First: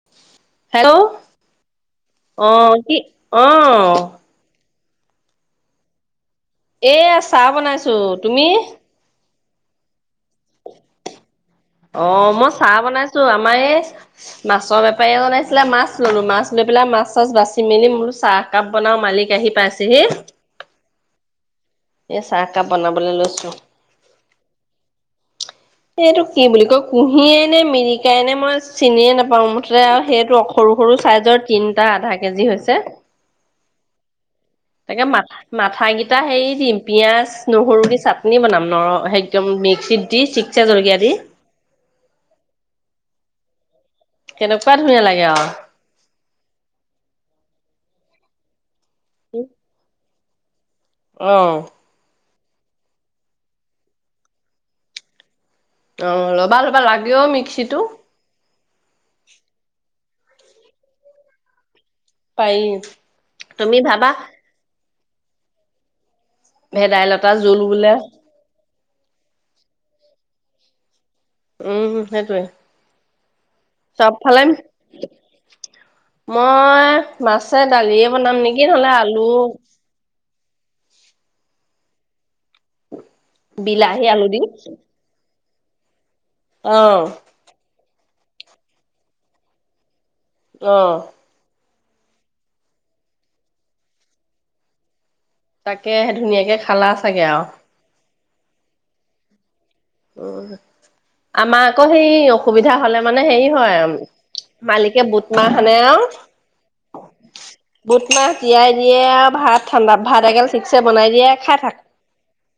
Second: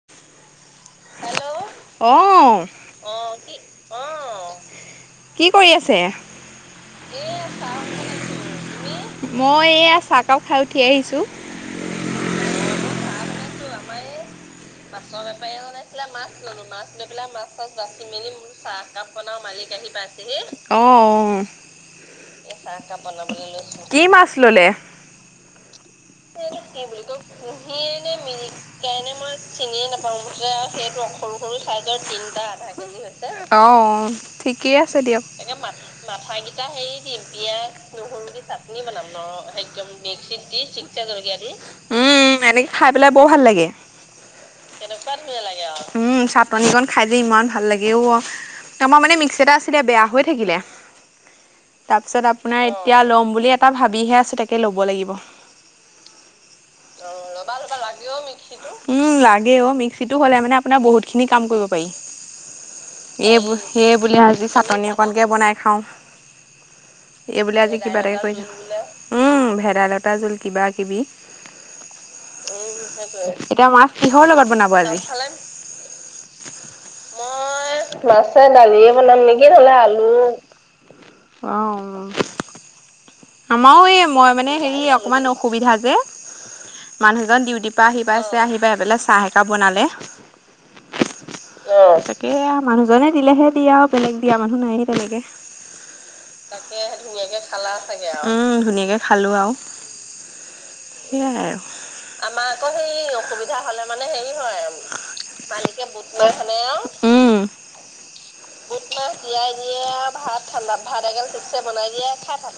[inaudible] Hello অ', অঁ' কি? অঁ'। কি কৰি আছে? এইয়া চাহ বনাইছোঁ, তুমি? মই এয়া চাহ কাপ খাই উঠি আহিছো। অ' মই চাহ বনাইছো, আমাৰ এই- মাছৰ বেপাৰী এজন আহিছিলে মাছ ল'লোঁ, মাছ লৈ পেলাই মাছ-চাছ বাচি মেলি মই বোলো চাহ- কাপ বনাওঁ মালিক আহি পাইছেহি। অঁ অ' এই চাহ কাপ বনাবলৈ লৈছো কি মাছ ল'লে? সেইটো কি বুলি কয়, কুঁহিয়ে নে মিৰিকাই নে, মই চিনিয়ে নোপাওঁ, মুঠতে আৰু সেইটো সৰু সৰু চাইজৰ তিনিটা আধা কেজি হৈছে। অঁ', অ'। ঠিকেই আছে দিয়ক। এনে মা, মাথা কেইটা হেৰি দিম, পিয়াজঁ, নহৰু দি চাটনি বনাম, নৰ একদম মিক্সিত দি ঠিকছে জলকীয়া জলকীয়া দি। উম, উম, এনেকে খায় পেলাই বৰ ভাল লাগে। কেনকোৱা ধুনীয়া লাগে আও। উম চাট চাটনিকন খায় যে ইমান ভাল লাগে অ!, আমাৰ মানে মিক্সি এটা আছিলে বেয়া হৈ থাকিলে। অঁ। তাৰপিছত আপোনাৰ এতিয়া ল'ম বুলি এটা ভাবিহে আছো, তাকে ল'ব লাগিব। অ', ল'বা ল'বা লাগেও মিক্সিটো। উম লাগে অ', মিক্সিতো হ'লে মানে আপোনাৰ বহুত খিনি কাম কৰিব পাৰি। পাৰি এই, তুমি এই ভাবা বোলো আজি চাটনি অকণকে বনাই খাওঁ। ভেদাইলতা এই বোলি জোল আজি বোলে কিবা এটাকে কৰি খাওঁ। উম, ভেদাইলতা জোল, কিবা কিবি। উম, সেইটোৱে। এতিয়া মাছ কিহৰ চবফালে লগত বনাব আজি? মই মাছে মই দালিয়ে বনাম মাছে নেকি নহ'লে দালিয়ে আলু বনাম নেকি, নহ'লে আলু অঁ। আমাৰো এই, বিলাহী আলু মই দি মানে হেৰি অকমান অসুবিধা যে, অ', মানুহজন ডিউটি পা আহি পাইছে, আহি পাই পেলাই চাহ একাপ বনালে। অঁ। অঁ, তাকে আও মানুহজনে দিলেহে দিয়া আও বেলেগ দিয়া মানুহ নাইয়ে তেনেকে। তাকে ধুনীয়াকে খালা চাগে আও। উম ধুনীয়াকে খালো আও। উম। আমাৰ আকৌ সেই অসুবিধা হলে মানে হেৰি হয় মালিকে বুট মাহ সানে মালিকে আৰু বুট লাই খনে আও উম। বুট মাহ তিয়াই দিয়ে আও ভাত ঠাণ্ডা ভাত এগেল ঠিকছে বনাই দিয়ে আও খায় থাক। দিয়ে খায় থাক।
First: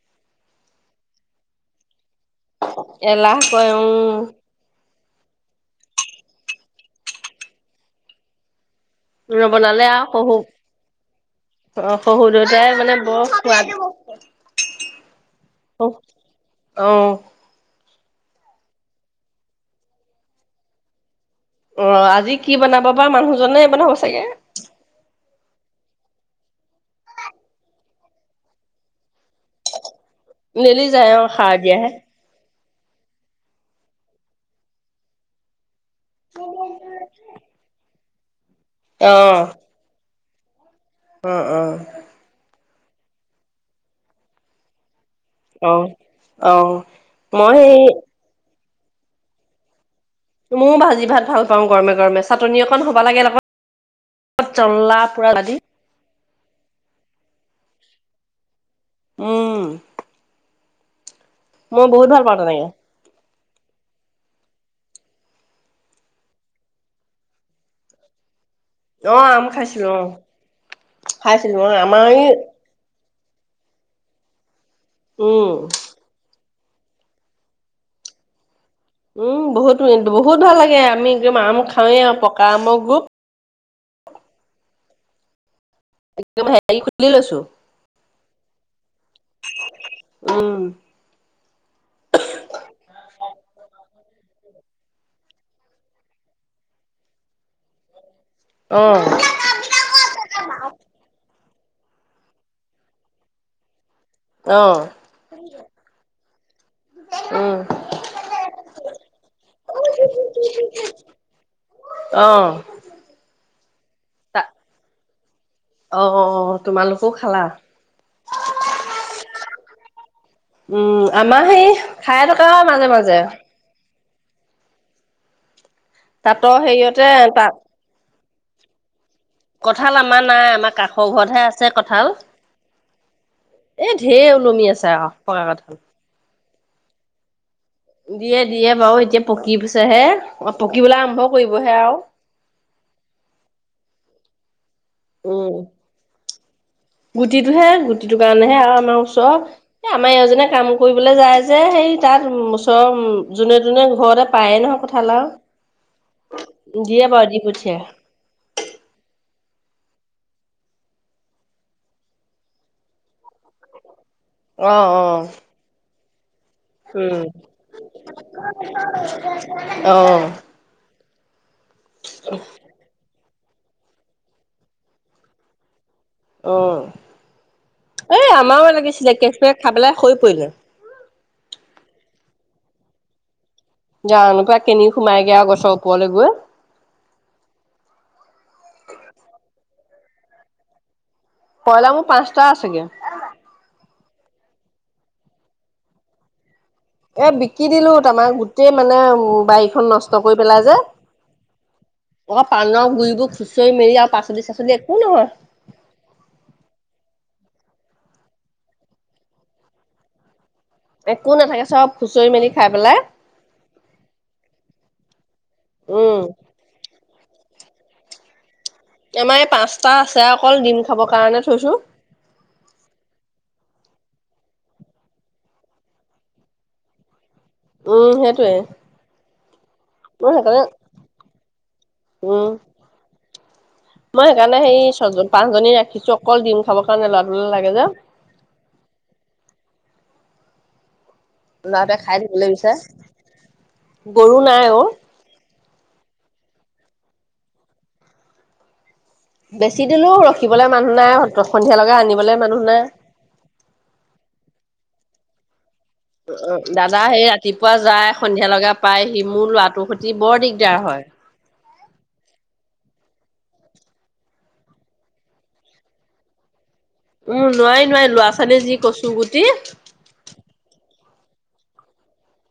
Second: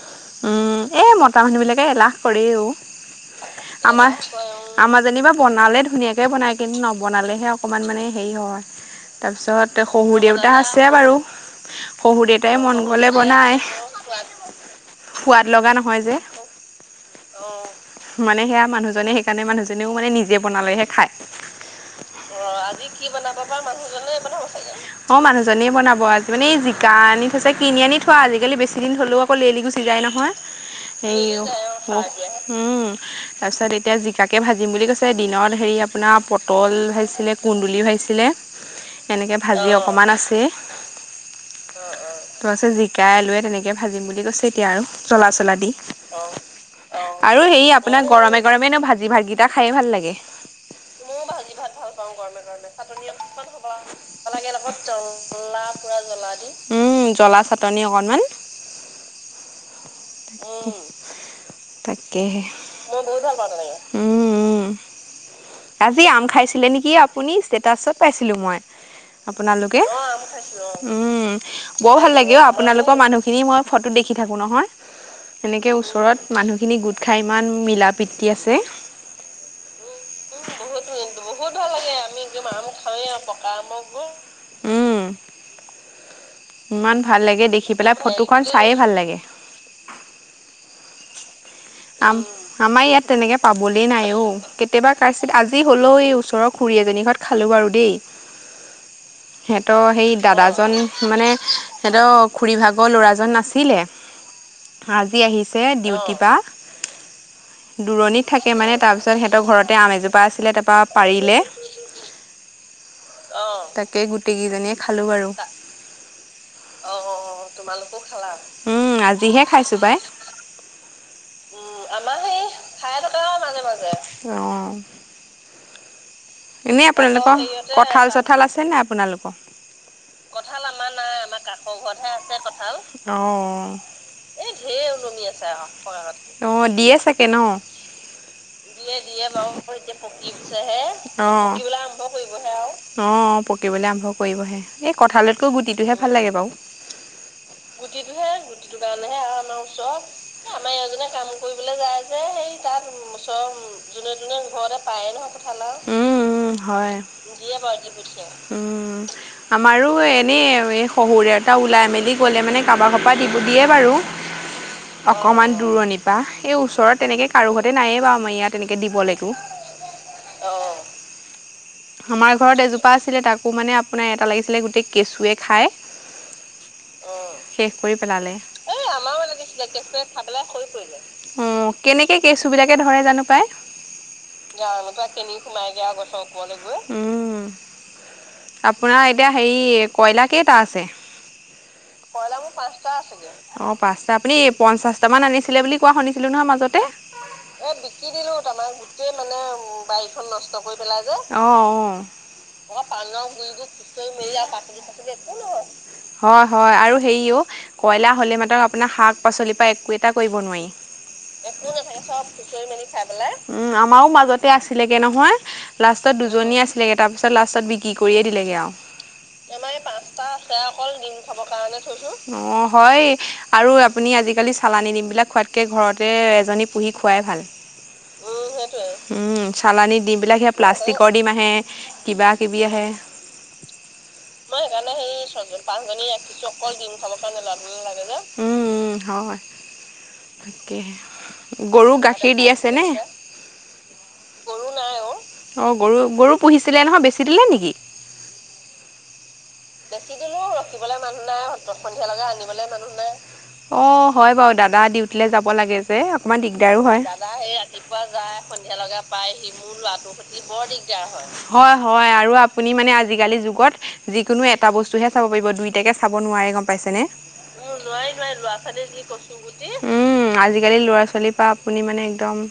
উম এ মতা মানুহবিলাকে এলাহ কৰে ঔ এলাহ কৰে আমাৰ উম, আমাৰ যেনিবা বনালে ধুনীয়াকৈ বনায় কিন্তু নবনালেহে অকণমান মানে হেৰি হয়। তাৰপিছত নবনালে আৰু শহুৰ শহু দেউতা আছে বাৰু, অ' শহু শহুৰ দেউতাই মন মানে গ'লে বৰ বনায়। সোৱাদ [unintelligible] সোৱাদ লগা নহয় যে। অ মানে সেয়া মানুহজনে সেইকাৰণে মানুহজনেও মানে নিজে বনালেহে খায়। অ আজি কি বনাব বা মানুহজনে বনাব চাগে? অ মানুহজনে বনাব, আজি মানে জিকা আনি থৈছে কিনি আনি থোৱা আজিকালি বেছি দিন হ'লেও আকৌ লেলি গুছি গুচি যায় নহয় নেলি যায় এই অ সাৰ দিয়াহে হয়। উম তাৰপিছত এতিয়া জিকাকে ভাজিম বুলি কৈছে দিনত হেৰি আপোনাৰ পটল ভাজিছিলে কুন্দুলি ভাজিছিলে। এনেকে ভাজি অকমান আছে। অঁ অঁ। টো আছে জিকাই আলুৱে তেনেকে ভাজিম বুলি কৈছে এতিয়া আৰু। জলা চলা দি, অ' অ' আৰু মই হেৰি আপোনাক গৰমে গৰমে ন ভাজি ভাজি এটা খায় ভাল লাগে। মইও ভাজি ভাত ভাল পাওঁ। গৰমে গৰমে চাটননি অকন হব লাগে লগত [unintelligible] জল্লা পুৰা আ দি পোৰা জলা দি উম, জলা চাটনি অকনমান উম', উম', মই বহুত ভাল পাওঁ তাকেহে তেনেকে মই বহুত ভাল পাওঁ তেনেকে, উম, উম, আজি আম খাইছিলে নেকি আপুনি? ষ্টেটাছত পাইছিলোঁ মই। অ' আম আপোনা লোকে খাইছিলোঁ অ' উম, খাইছিলোঁ অ' বৰ আমাৰ এই লাগে অ, আপোনালোকৰ মানুহখিনি মই ফটোত দেখি থাকো নহয়। উম। এনেকৈ ওচৰত মানুহখিনি গোট খাই ইমান মিলা প্ৰীতি আছে। উম', বহুত বহুত ভাল লাগে। আমি একদম আম খাওঁৱে আৰু পকা আমৰ গ্ৰুপ পকা আমৰ গ্ৰুপ উম', একদম হেৰি ইমান খুলি ভাল লৈছো লাগে, দেখি পেলাই ফটোখন চাইে ভাল লাগে। উম', আম আমাৰ ইয়াত তেনেকৈ পাবলৈই নাই অ, কেতিয়াবা কাতছিল আজি হ'লেও এই ওচৰৰ খুুৰী এজনীৰ ঘৰত খালোঁ বাৰু দেই, অ', সিহঁতৰ সেই দাদাজন মানে সিহঁতৰ খুুৰী ভাগৰ ল'ৰাজন নাছিলে। [inaudible] আজি আহিছে ডিউটি পা উম দূৰণিত থাকে মানে, তাৰপিছত সিহঁতৰ ঘৰতে আম এজোপা আছিলে তাৰপা পাৰিলে৷ অ', অ', তাকে, গোটেই তা কেইজনীয়ে খালো বাৰু অ অ', তোমালোকো খালা তোমালোকো খালা? উম', আজিহে খাইছো পাই৷ উম', আমাৰ সেই খাই থকা হয়। মাজে -মাজে মাজে মাজে অ', তাঁতৰ এনেই হেৰিয়তে আপোনালোকৰ, তাত কঁঠাল চঁঠাল আছেনাই আপোনালোকৰ? কঁঠাল আমাৰ নাই কঠাল আমাৰ কাষৰ নাই, ঘৰতহে আমাৰ আছে কাষৰ কঁঠাল। ঘৰতহে আছে কঠাল৷ অ, এই ঢেৰ ওলমি আছে, আও পকা কঠাল৷ অ', দিয়ে চাগে ন? দিয়ে। দিয়ে, বাৰু এতিয়া পকিছেহে অ, পকিবলৈ আৰম্ভ অ', অ, কৰিবহে আৰু পকিবলৈ আৰম্ভ কৰিবহে৷ এই কঁঠালতকৈও উম। গুটিটোহে ভাল লাগে বাৰু [inaudible] গুটিটোহে গুটিটো কাৰণেহে আৰু আমাৰ ওচৰত, এ, আমাৰ এজনে কাম কৰিবলৈ যায় যে সেই তাত তাৰ ওচৰৰ যোনে ওচৰৰ, তোনে যোনে ঘৰতে যোনে পায়ে নহয় ঘৰৰে কঁঠাল পায়ে নহয়, আৰু কঠালাও উম', উম, দিয়ে বাৰু দি পঠিয়াই হয়। উম, আমাৰো এনেই, এই শহুৰ দেউতা ওলাই মেলি গ'লে মানে কাৰোবাৰ কপাৰ দিব দিয়ে বাৰু অ অ অকণমান দূৰণি বা, এই ওচৰত উম তেনেকে কাৰো ঘতে নায়ে বাৰু আমাৰ ইয়াত, তেনেকে দিব লেকো, অ', আমাৰ ঘৰত এজোপা আছিলে, তাকো মানে আপোনাৰ এটা লাগিছিলে গোটেই কেঁচুৱে খাই অ', শেষ কৰি এ পেলালে আমাৰো লাগিছিলে, কেচুৱে খাই পেলাই সৰি পৰিলে৷ অ', কেনেকে কেচু বিলাকে ধৰে জানো পাই? যানো পাই, এনেকুৱা কেনিনো সোমাইগে আৰু গছৰ ওপৰলৈ গৈ? উম৷ আপোনাৰ এতিয়া হেৰি, কয়লা কেইটা আছে? কইলা মোৰ পাঁচটা আছেগৈ৷ অ', পাঁচটা, আপুনি পঞ্চাশটা মান আনিছিলে বুলি কোৱা শুনিছিলো নহয় মাজতে৷ এ বিকি দিলো তাৰমানে গোটেই মানে উ বাৰি বাৰীখন নষ্ট কৰি পেলাই যে, অ', অ'। অ', পানৰ গুৰিবোৰ খুচৰি মেৰি আৰু পাচলি-চাচলি একো নহয়৷ হয়, হয়, আৰু হেৰি ও কইলা হ'লে মাত্ৰক আপোনাৰ শাক পাচলিৰ পৰা একো এটা কৰিব নোৱাৰি৷ একো নাথাকে চব খুচৰি মেলি খাই পেলাই, উম, আমাৰো মাজতে আ আছিলেগে নহয়, লাষ্টত উম, দুজনী আছিলেগে, তাৰপিছত লাষ্টত বিক্ৰী কৰিয়ে দিলেগে আৰু৷ আমাৰ এই পাঁচটা আছে অকল, ডিম খাব কাৰণে থৈছো৷ অ', হয়৷ আৰু আপুনি আজিকালি চালানী দিম বিলাক খোৱাতকৈ, ঘৰতে এজনী পুহি খোৱাই ভাল৷ উম, সেইটোৱেই, উম৷ চালানী ডিম মই বিলাক সেই সেইকাৰণে প্লাষ্টিকৰ ডিম আহে, কিবা উম, কিবি আহে৷ মই সেইকাৰণে, সেই ছয়জন পাঁচজনী ৰাখিছো, অকল ডিম খাবৰ কাৰণে ল'ৰাটোলে লাগে যে৷ উম, হয়, তাকেহে৷ গৰু ল'ৰাটোৱে খাই গাখীৰ দি থাকিবলৈ বিচাৰে আছেনে? গৰু নাই অ'৷ অ', গৰু, গৰু পুহিছিলে নহয় বেছি দিলে নেকি? বেছি দিলো, ৰখিবলৈ মানুহ নাই, সন্ধিয়া লৈকে আনিবলৈ মানুহ নাই৷ অ', হয় বাৰু, দাদা ডিউটিললৈ যাব লাগে৷ অকমান দিগদাৰো হয়৷ দাদা সেই ৰাতিপুৱা যায়, সন্ধিয়া লগে পাই সি মোৰ ল'ৰা টো সৈতে বোৰ দিগদাৰ হয়। হয়, হয়, আৰু আপুনি মানে আজিকালি যুগত যিকোনো এটা বস্তুহে চাব পাৰিব দুইটাকে চাব নোৱাৰে গ'ম পাইছেনে? উম, নোৱাৰি নোৱাৰি ল'ৰা-ছোৱালী যি কচু গুটি। আজিকালি ল'ৰা-ছোৱালীৰ পৰা আপুনি একদম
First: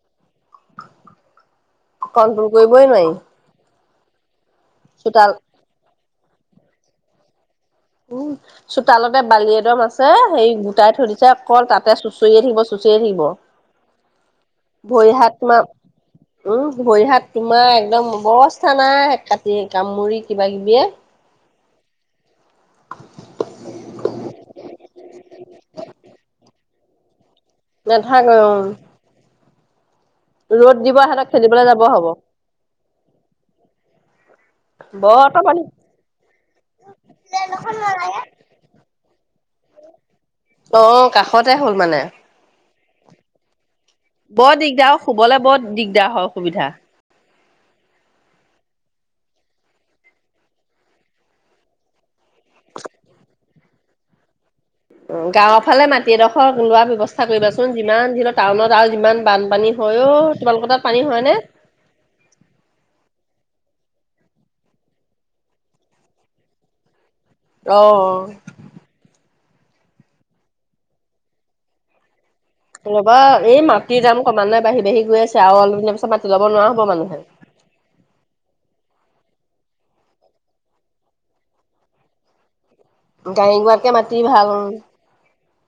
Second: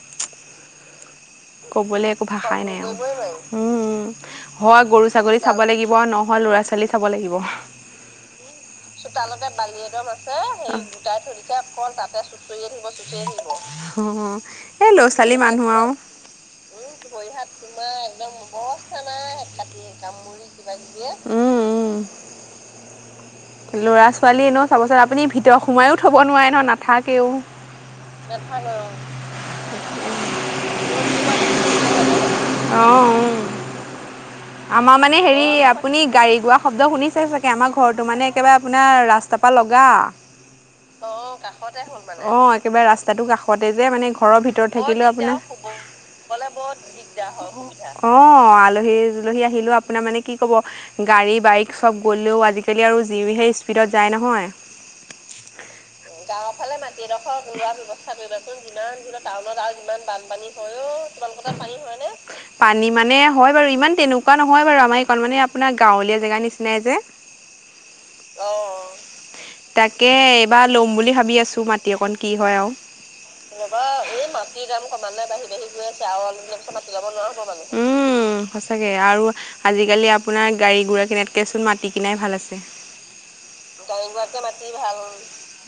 ক'বলে একো কন্ট্ৰল ভাষাই নাই কৰিবই আৰু নোৱাৰি উম, উম। হয়, গৰু চোতাল ছাগলী চাব লাগিব নহয় ল'ৰা-ছোৱালী চাব লাগিব। উম, চোতালতে বালি এদম আছে সেই গোটাই থৈ দিছে অকল তাতে চো [unintelligible] এই ভৰি হাত ল'ৰা-ছোৱালী তোমাৰ মানুহ আৰু। উম, ভৰি-হাত তোমাৰ একদম অবস্থা নাই কাটি কামুৰি কিবা কিবিয়ে। উম, উম। ল'ৰা-ছোৱালী এনেয়ো চাবচোন আপুনি ভিতৰত সুমোৱাইও থ'ব নোৱাৰে নহয়, নাথাকেও। নাথাকে অ'। ৰ'দ দিব সিঁহতৰ খেলিবলৈ যাব হ'ব। অ', অ'। আমাৰ মানে বৰ হেৰি তপনি আপুনি গাড়ী-গুৰা শব্দ শুনিছেই চাগে, আমাৰ ঘৰটো মানে একেবাৰে আপোনাৰ ৰাস্তাৰ পৰা লগা। অ কাষতে হ'ল মানে। অ', একেবাৰে ৰাস্তাটো কাষতে যে মানে ঘৰৰ ভিতৰত থাকিলেও আপোনাৰ [unintelligible] দাৰ হয়, অসুবিধা। অ', আলহী-দুলহী আহিলেও আপোনাৰ মানে কি ক'ব, গাড়ী বাইক চব গ'লেও আজিকালি আৰু যি হে স্পীডত যায় নহয়। অ গাঁৱৰ ফালে মাটি এডোখৰ গাঁৱৰ ফালে লোৱাৰ মাটি ব্যৱস্থা এডোখৰ কৰিবাচোন লোৱা যিমান ব্যৱস্থা যি হলেও কৰিবাচোন, টাউনত আৰু যিমান দূৰত টাউনত বানপানী আৰু হয় ইমান অ বানপানী তোমালোকৰ হয় তাত পানী অ' হয়নে? তোমালোকৰ তাত পানী হয় নে? পানী মানে হয় বাৰু, ইমান তেনেকুৱা নহয় বাৰু, আমাৰ এইকণ মানে আপোনাৰ গাঁৱলীয়া জেগা নিছিনাই যে। অ', অ'। তাকে এইবাৰ ল'ম বুলি ভাবি আছো মাটি অকন কি হয় আৰু। ৰ'বা এই মাটিৰ দাম ক্ৰমান্বয়ে বাঢ়ি বাঢ়ি গৈ আছে, আৰু অলপ দিনৰ পিছত মাটি ল'ব নোৱাৰ হ'ব মানুহে। উম সঁচাকে, আৰু আজিকালি আপোনাৰ গাড়ী গুৰা কিনাতকেচোন মাটি কিনাই ভাল আছেঁ। গাডী গুৰাতকে মাতি ভাল।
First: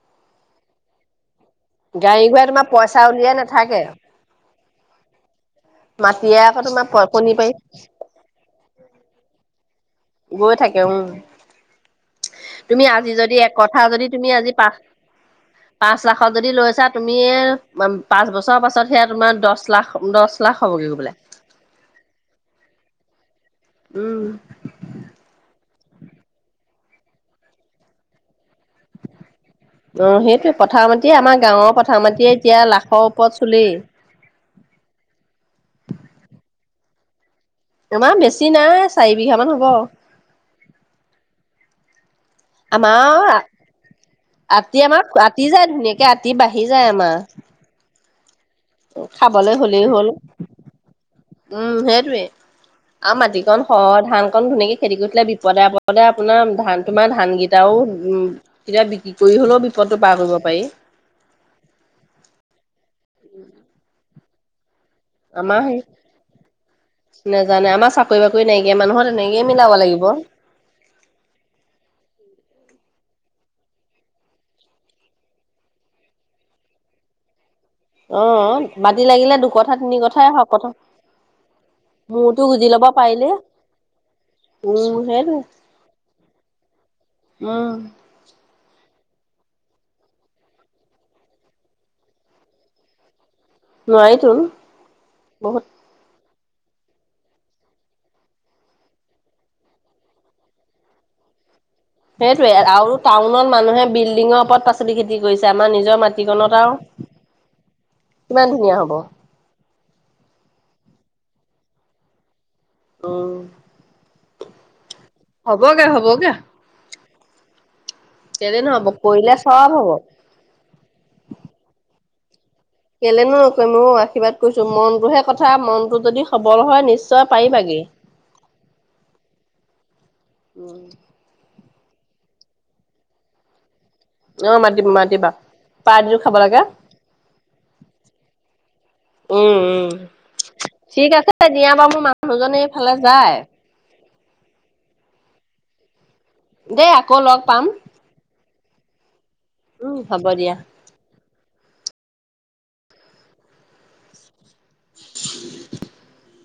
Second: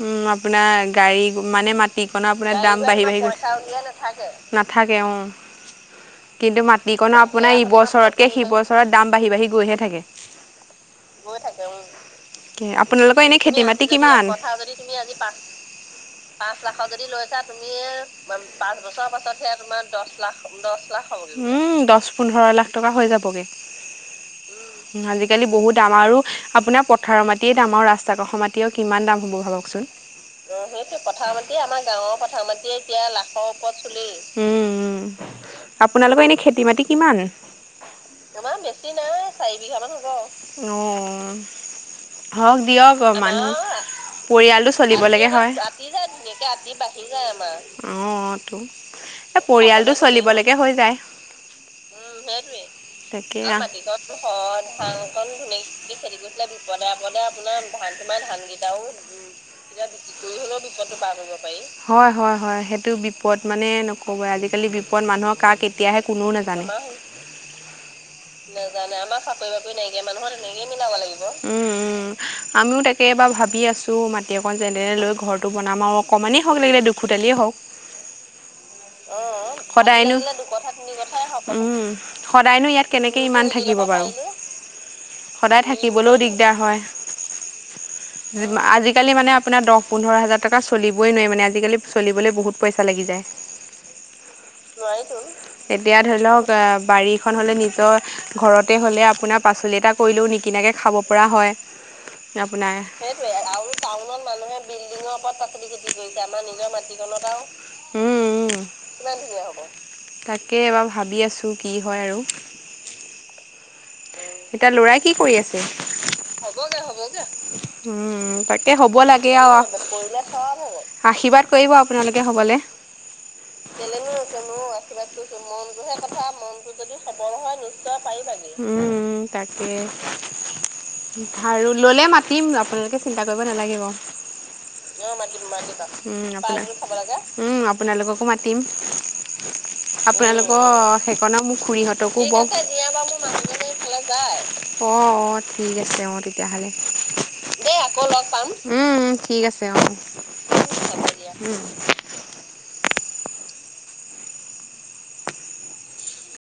উম, আপোনাৰ গাড়ী মানে মাটি গাড়ী কণো ঘোঁৰাই আপোনাৰ তোমাৰ দাম পইচা বাঢ়ি গৈ, উলিয়াই নাথাকে। নাথাকে অ'। মাটিয়ে আকৌ কিন্তু তোমাৰ মাটিকণ কণী পাৰি আপোনাৰ ইবছৰতকে সিবছৰত দাম বাঢ়ি বাঢ়ি গৈ হে থাকে। গৈ থাকে উম। গৈ থাকে উম। তুমি আজি আপোনালোকৰ যদি এনেই খেতি একঠা মাটি যদি তুমি কিমান? আজি পাঁচ পাঁচ লাখত যদি লৈছা তুমি পাঁচ বছৰৰ পাছত সেয়া তোমাৰ দচ লাখ দচ লাখ হ'বগে গৈ পেলাই। উম, দচ পোন্ধৰ লাখ টকা হৈ যাবগৈ। উম। আজিকালি বহুত দাম, আৰু আপোনাৰ পথাৰৰ মাটিয়ে দাম আৰু ৰাস্তা কাষৰ মাটি টিও কিমান দাম হ'ব ভাবকচোন। অ', সেইটো পথাৰৰ মাটি আমাৰ গাঁৱৰ পথাৰ মাটিয়ে এতিয়া লাখৰ ওপৰত চুলেই, উম। আপোনালোকৰ এনে খেতি মাটি কিমান? আমাৰ বেছি নাই চাৰি বিঘা মান হ'ব। অ', হওঁক দিয়ক অ' আমাৰ মানুহ পৰিয়ালটো আতি আমাৰ চলিবলৈকে আতি হয়। যায় ধুনীয়াকে আতি বাঢ়ি যায় আমাৰ অ' তো। এই খাবলৈ হ'লেই পৰিয়ালটো হ'ল, চলিবলৈকে হৈ যায় উম সেইটোৱে। আ তাকে মাটিকন সৰহ ধান অকন ধুনীয়াকে খেতি কৰিছিলে বিপদে আপদে আপোনাৰ ধান তোমাৰ ধান কেইটাও কেতিয়াবা বিক্ৰি কি কৰি হ'লেও বিপদটো পাৰ কৰিব পাৰি। হয়। হয়। হয়। সেইটো বিপদ মানে নকব ই। আজিকালি বি মানুহৰ কাক আমাৰ সেই কেতিয়া আহে কোনেও নাজানে। নেজানে আমাৰ চাকৰি বাকৰি নাইকিয়া নেজানে। মানুহৰ তেনেকেই চাকৰি মিলাব বাকৰি নাইকিয়া লাগিব। মানুহৰ উম! উম! আমিও তাকে এবাৰ ভাবি আছোঁ, মাটি অকন যেনে তেনে লৈ ঘৰ টো বনাম আৰু অকমান হওক লাগিল দুখুটালেই হওক! অ মাটি লাগিলে অ', দুকথা তিনি সদাই নো কথাই হওক কথা মূৰতো গুজি সদায়নো লব ইয়াত কেনেকে পাৰিলে ইমান থাকিব বাৰু? উম সেইটোৱে সদায় থাকিবলৈও দিগদাৰ হয়। উম আজিকালি মানে আপোনাৰ দহ পোন্ধৰ হাজাৰ টকা চলিবই নো ৱায়ি মানে? আজিকালি চলিবলৈ বহুত পইচা লাগি যায়। [inaudible] নোৱাৰিতো বহুত এতিয়া ধৰি লওঁক বাৰীখন হলে নিজৰ ঘৰতে হ'লে আপোনাৰ পাচলি এটা কৰিলেও নিকিনাকৈ খাব পৰা হয়। [inaudible] সেইটোৱে আপোনাৰ আৰু টাউনত মানুহে বিল্ডিঙৰ ওপৰত পাচলি খেতি কৰিছে। আমাৰ নিজৰ মাটিকণত আৰু [inaudible] কিমান উম ধুনীয়া হ'ব? তাকে এইবাৰ ভাবি আছো কি হয় আৰু? [inaudible] এতিয়া লৰাই কি কৰি আছে? হবগে হবগে উম উম, কেলে তাকে নহ'ব। হ'ব লাগে কৰিলে আও চব হ'ব। আশীৰ্বাদ কৰিব আপোনালোকে হবলে। [inaudible] কেলেনো নকৰিম অ আশীৰ্বাদ কৰিছো মনটোহে কথা মনটো যদি সবল হয় নিশ্চয় পাৰিবাগে। উম উম তাকে। ভাৰু ললে মাতিম আপোনালোকে চিন্তা কৰিব নালাগে বাও। অ মাতিম মাতিবা পাৰ্টিটো উম খাব লাগে আপোনাক উম আপোনালোককো মাতিম। উম উম। আপোনালোক ঠিক সেইকন আছে মোৰ দিয়া খুৰী বাৰু হঁতকো বৰ মানুহজনে এইফালে যায় অঁ অঁ ঠিক আছে অঁ। দেই আকৌ লগ পাম। আকৌ লগ পাম, উম উম ঠিক আছে অঁ, উম হ'ব দিয়া। ঠিক আছে দিয়া উম। [inaudible]